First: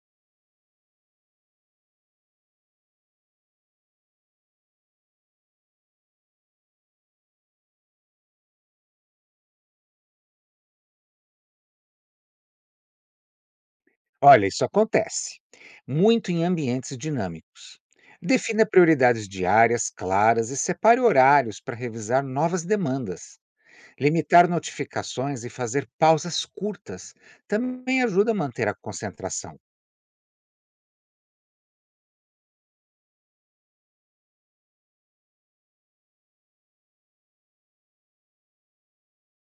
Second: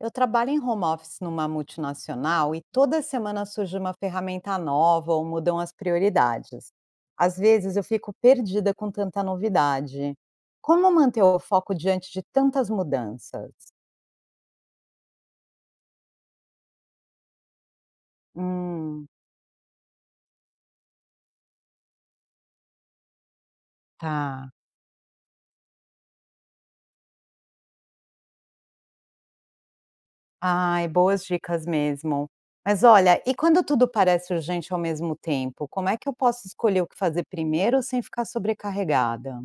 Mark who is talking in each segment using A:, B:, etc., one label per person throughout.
A: Eu trabalho em home office numa multinacional e toda semana surge uma ferramenta nova ou mudam as prioridades. Às vezes eu fico perdida com tanta novidade. Como manter o foco diante de tantas mudanças?
B: Olha, isso acontece muito em ambientes dinâmicos. Defina
A: Hum,
B: prioridades diárias claras e separe horários para revisar novas demandas. Limitar
A: tá.
B: notificações e fazer pausas curtas também ajuda a manter a concentração.
A: Ai, boas dicas mesmo. Mas olha, e quando tudo parece urgente ao mesmo tempo, como é que eu posso escolher o que fazer primeiro sem ficar sobrecarregada?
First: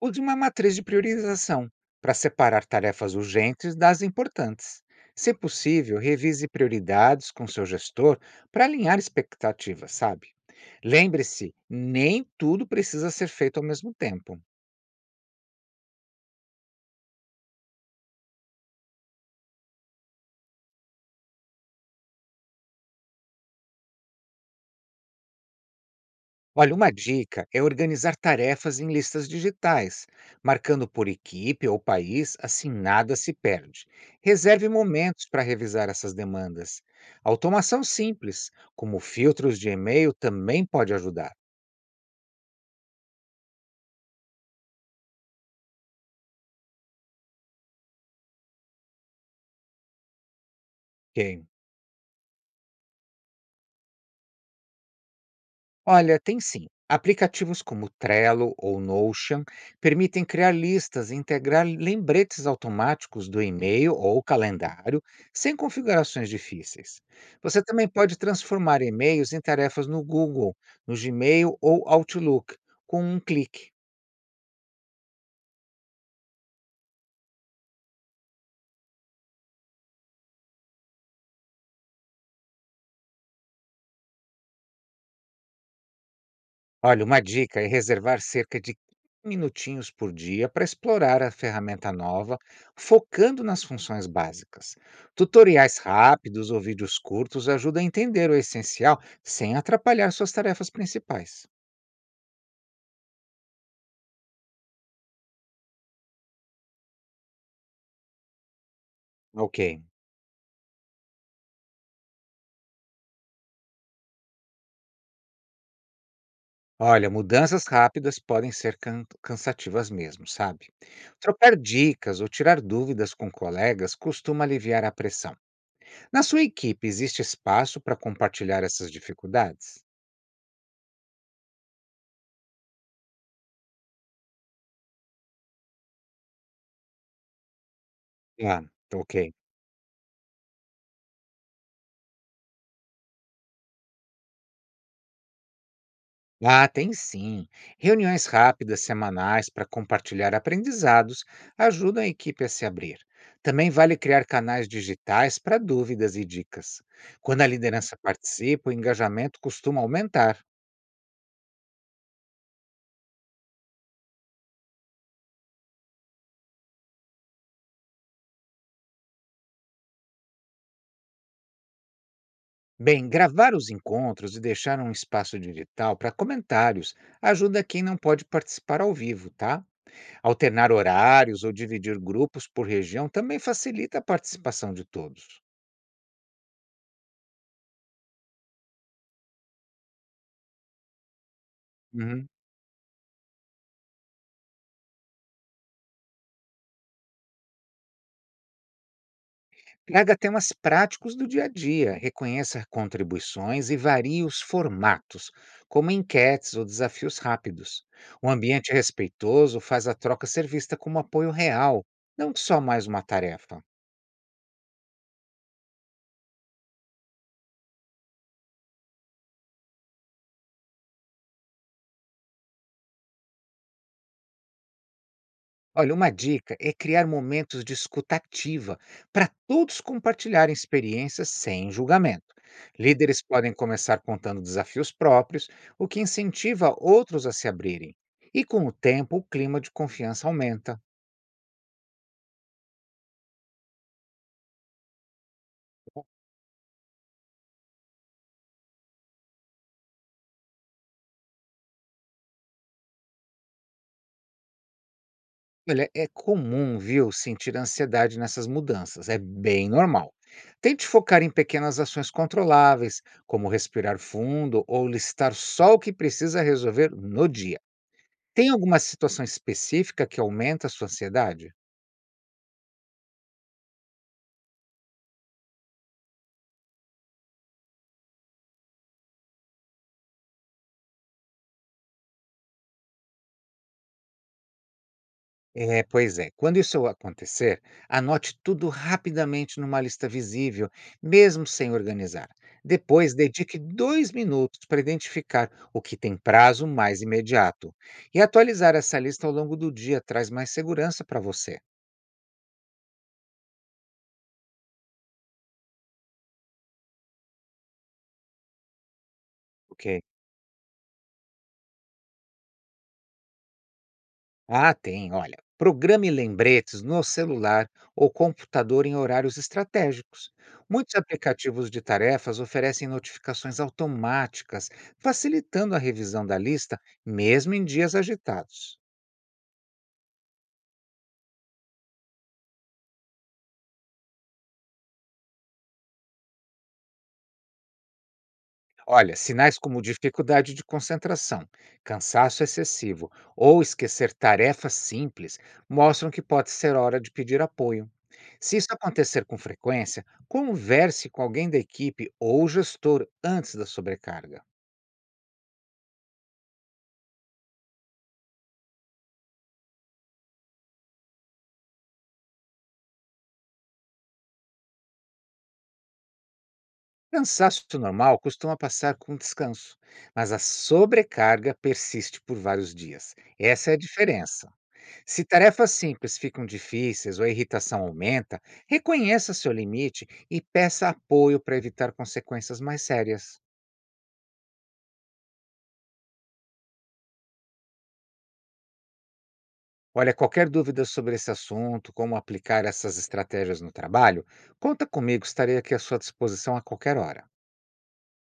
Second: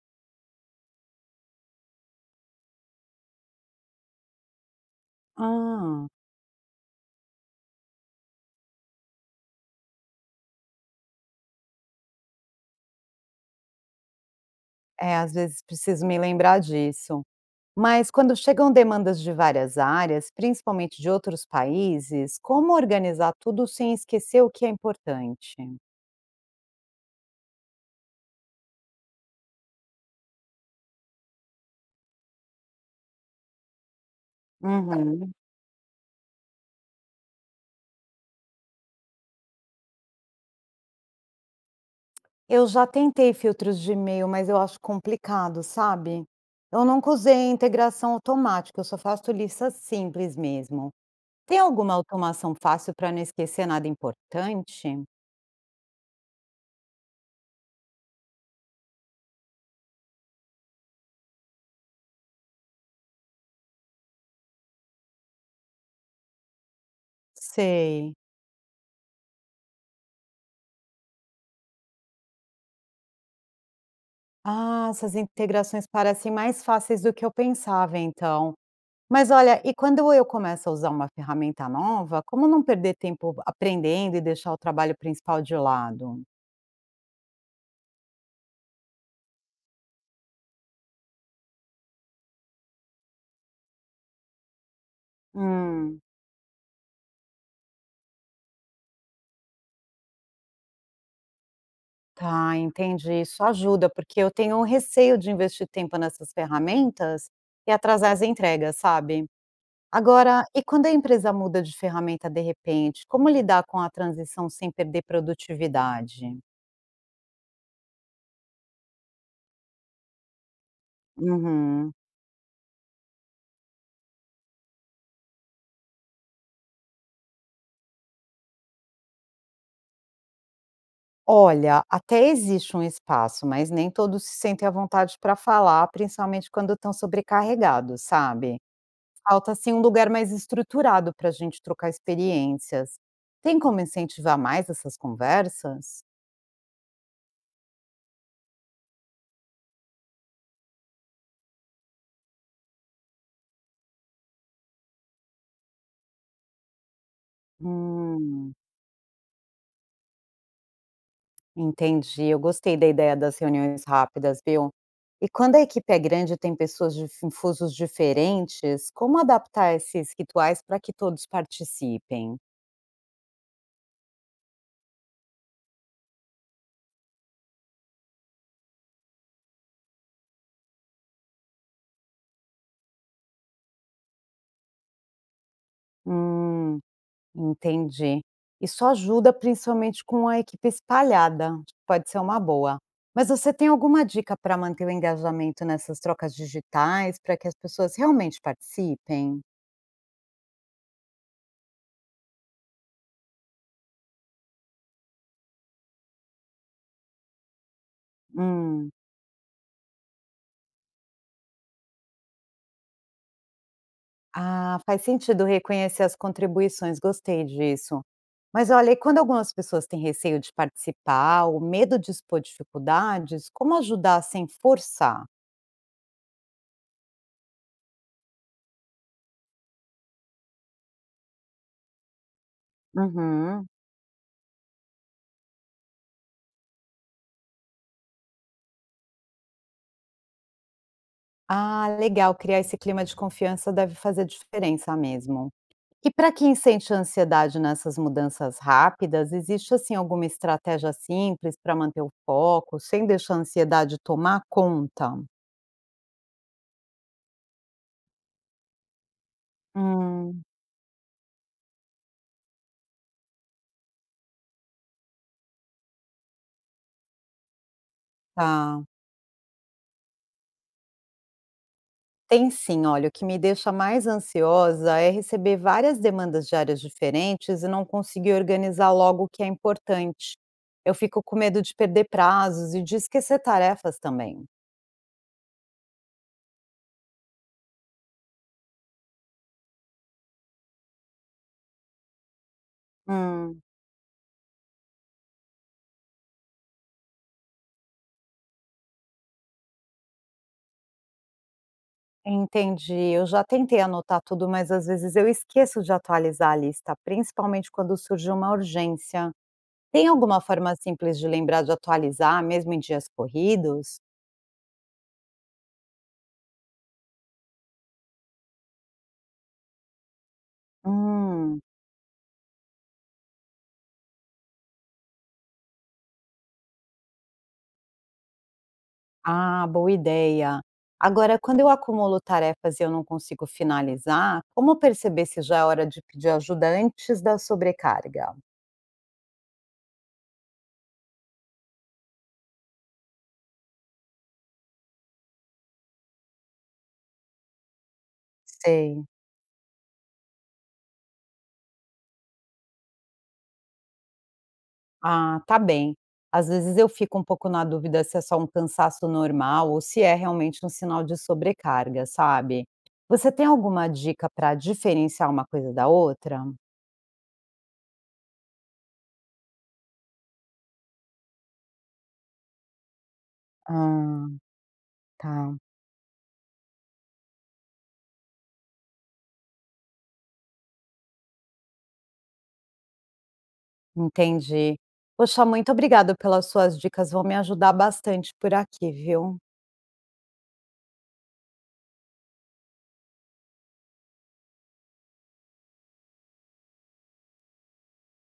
B: Use uma matriz de priorização para separar tarefas urgentes das importantes. Se possível,
A: Ah,
B: revise prioridades com seu gestor para alinhar expectativas, sabe? Lembre-se, nem tudo precisa ser feito ao mesmo tempo.
A: é, às vezes preciso me lembrar disso. Mas quando chegam demandas de várias áreas, principalmente de outros países, como organizar tudo sem esquecer o que é importante?
B: Olha, uma dica é organizar tarefas em listas digitais, marcando por equipe ou país, assim nada se perde. Reserve momentos
A: Uhum.
B: para revisar essas demandas. Automação simples, como filtros de e-mail, também pode ajudar,
A: Eu já tentei filtros de e-mail, mas eu acho complicado, sabe? Eu nunca usei integração automática, eu só faço listas simples mesmo.
B: ok?
A: Tem alguma automação fácil para não esquecer nada importante?
B: Olha, tem sim. Aplicativos como Trello ou Notion permitem criar listas e integrar lembretes automáticos do e-mail ou calendário, sem configurações difíceis. Você também
A: Sei.
B: pode transformar e-mails em tarefas no Google, no Gmail ou Outlook, com um clique.
A: Ah, essas integrações parecem mais fáceis do que eu pensava, então. Mas olha, e quando eu começo a usar uma ferramenta nova, como não perder tempo aprendendo e deixar o trabalho principal de lado?
B: Olha, uma dica é reservar cerca de minutinhos por dia para explorar a ferramenta nova, focando nas funções básicas. Tutoriais
A: Hum,
B: rápidos ou vídeos curtos ajudam a entender o essencial sem atrapalhar suas tarefas principais.
A: tá, entendi. Isso ajuda, porque eu tenho um receio de investir tempo nessas ferramentas e atrasar as entregas, sabe?
B: Ok.
A: Agora, e quando a empresa muda de ferramenta de repente, como lidar com a transição sem perder produtividade?
B: Olha, mudanças rápidas podem ser cansativas mesmo, sabe? Trocar
A: Uhum.
B: dicas ou tirar dúvidas com colegas costuma aliviar a pressão. Na sua equipe, existe espaço para compartilhar essas dificuldades?
A: Olha, até existe um espaço, mas nem todos se sentem à vontade para falar, principalmente quando estão sobrecarregados, sabe?
B: Ah, ok.
A: Falta assim um lugar mais estruturado para a gente trocar experiências. Tem como incentivar mais essas conversas?
B: Ah, tem sim. Reuniões rápidas semanais para compartilhar aprendizados ajudam a equipe a se abrir. Também vale criar canais digitais para dúvidas e dicas. Quando a liderança
A: Hum,
B: participa, o engajamento costuma aumentar.
A: entendi. Eu gostei da ideia das reuniões rápidas, viu? E quando a equipe é grande e tem pessoas de fusos diferentes, como adaptar esses rituais para que todos participem?
B: Bem, gravar os encontros e deixar um espaço digital para comentários ajuda quem não pode participar ao vivo, tá? Alternar horários ou dividir grupos por região também facilita a participação de todos.
A: Hum. Entendi. Isso ajuda principalmente com a equipe espalhada, acho que pode ser
B: Uhum.
A: uma boa. Mas você tem alguma dica para manter o engajamento nessas trocas digitais, para que as pessoas realmente participem?
B: Traga temas práticos do dia a dia, reconheça contribuições e varie os formatos, como enquetes ou desafios rápidos. Um ambiente
A: Hum.
B: respeitoso faz a troca ser vista como apoio real, não só mais uma tarefa.
A: Ah, faz sentido reconhecer as contribuições, gostei disso. Mas olha, e quando algumas pessoas têm receio de participar, ou medo de expor dificuldades, como ajudar sem forçar?
B: Olha, uma dica é criar momentos de escutativa para todos compartilharem experiências sem julgamento. Líderes podem
A: Uhum.
B: começar contando desafios próprios, o que incentiva outros a se abrirem. E com o tempo, o clima de confiança aumenta.
A: Ah, legal, criar esse clima de confiança deve fazer diferença mesmo. E para quem sente ansiedade nessas mudanças rápidas, existe assim alguma estratégia simples para manter o foco, sem deixar a ansiedade tomar conta?
B: Olha, é comum, viu, sentir ansiedade nessas mudanças, é bem normal.
A: Hum,
B: Tente focar em pequenas ações controláveis, como respirar fundo ou listar só o que precisa resolver no dia. Tem alguma
A: tá.
B: situação específica que aumenta a sua ansiedade?
A: Tem sim, olha, o que me deixa mais ansiosa é receber várias demandas de áreas diferentes e não conseguir organizar logo o que é importante. Eu fico com medo de perder prazos e de esquecer tarefas também.
B: É, pois é. Quando isso acontecer, anote tudo rapidamente numa lista visível, mesmo sem organizar. Depois, dedique
A: Hum.
B: 2 minutos para identificar o que tem prazo mais imediato. E atualizar essa lista ao longo do dia traz mais segurança para você,
A: Entendi. Eu já tentei anotar tudo, mas às vezes eu esqueço de atualizar a lista, principalmente quando surge uma urgência.
B: ok?
A: Tem alguma forma simples de lembrar de atualizar, mesmo em dias corridos?
B: Ah, tem, olha. Programe lembretes no celular ou computador em horários estratégicos. Muitos
A: Hum,
B: aplicativos de tarefas oferecem notificações automáticas, facilitando a revisão da lista, mesmo em dias agitados.
A: ah, boa ideia. Agora, quando eu acumulo tarefas e eu não consigo finalizar, como perceber se já é hora de pedir ajuda antes da sobrecarga?
B: Olha, sinais como dificuldade de concentração, cansaço excessivo ou esquecer tarefas simples mostram que pode ser hora de pedir apoio. Se isso
A: Sei.
B: acontecer com frequência, converse com alguém da equipe ou gestor antes da sobrecarga.
A: Ah, tá bem. Às vezes eu fico um pouco na dúvida se é só um cansaço normal ou se é realmente um sinal de sobrecarga, sabe? Você tem alguma dica para diferenciar uma coisa da outra?
B: Cansaço normal costuma passar com descanso, mas a sobrecarga persiste por vários dias. Essa é a
A: Ah,
B: diferença. Se
A: tá.
B: tarefas simples ficam difíceis ou a irritação aumenta, reconheça seu limite e peça apoio para evitar consequências mais sérias.
A: Entendi. Poxa, muito obrigada pelas suas dicas, vão me ajudar bastante por aqui, viu?
B: Olha, qualquer dúvida sobre esse assunto, como aplicar essas estratégias no trabalho, conta comigo, estarei aqui à sua disposição a qualquer hora.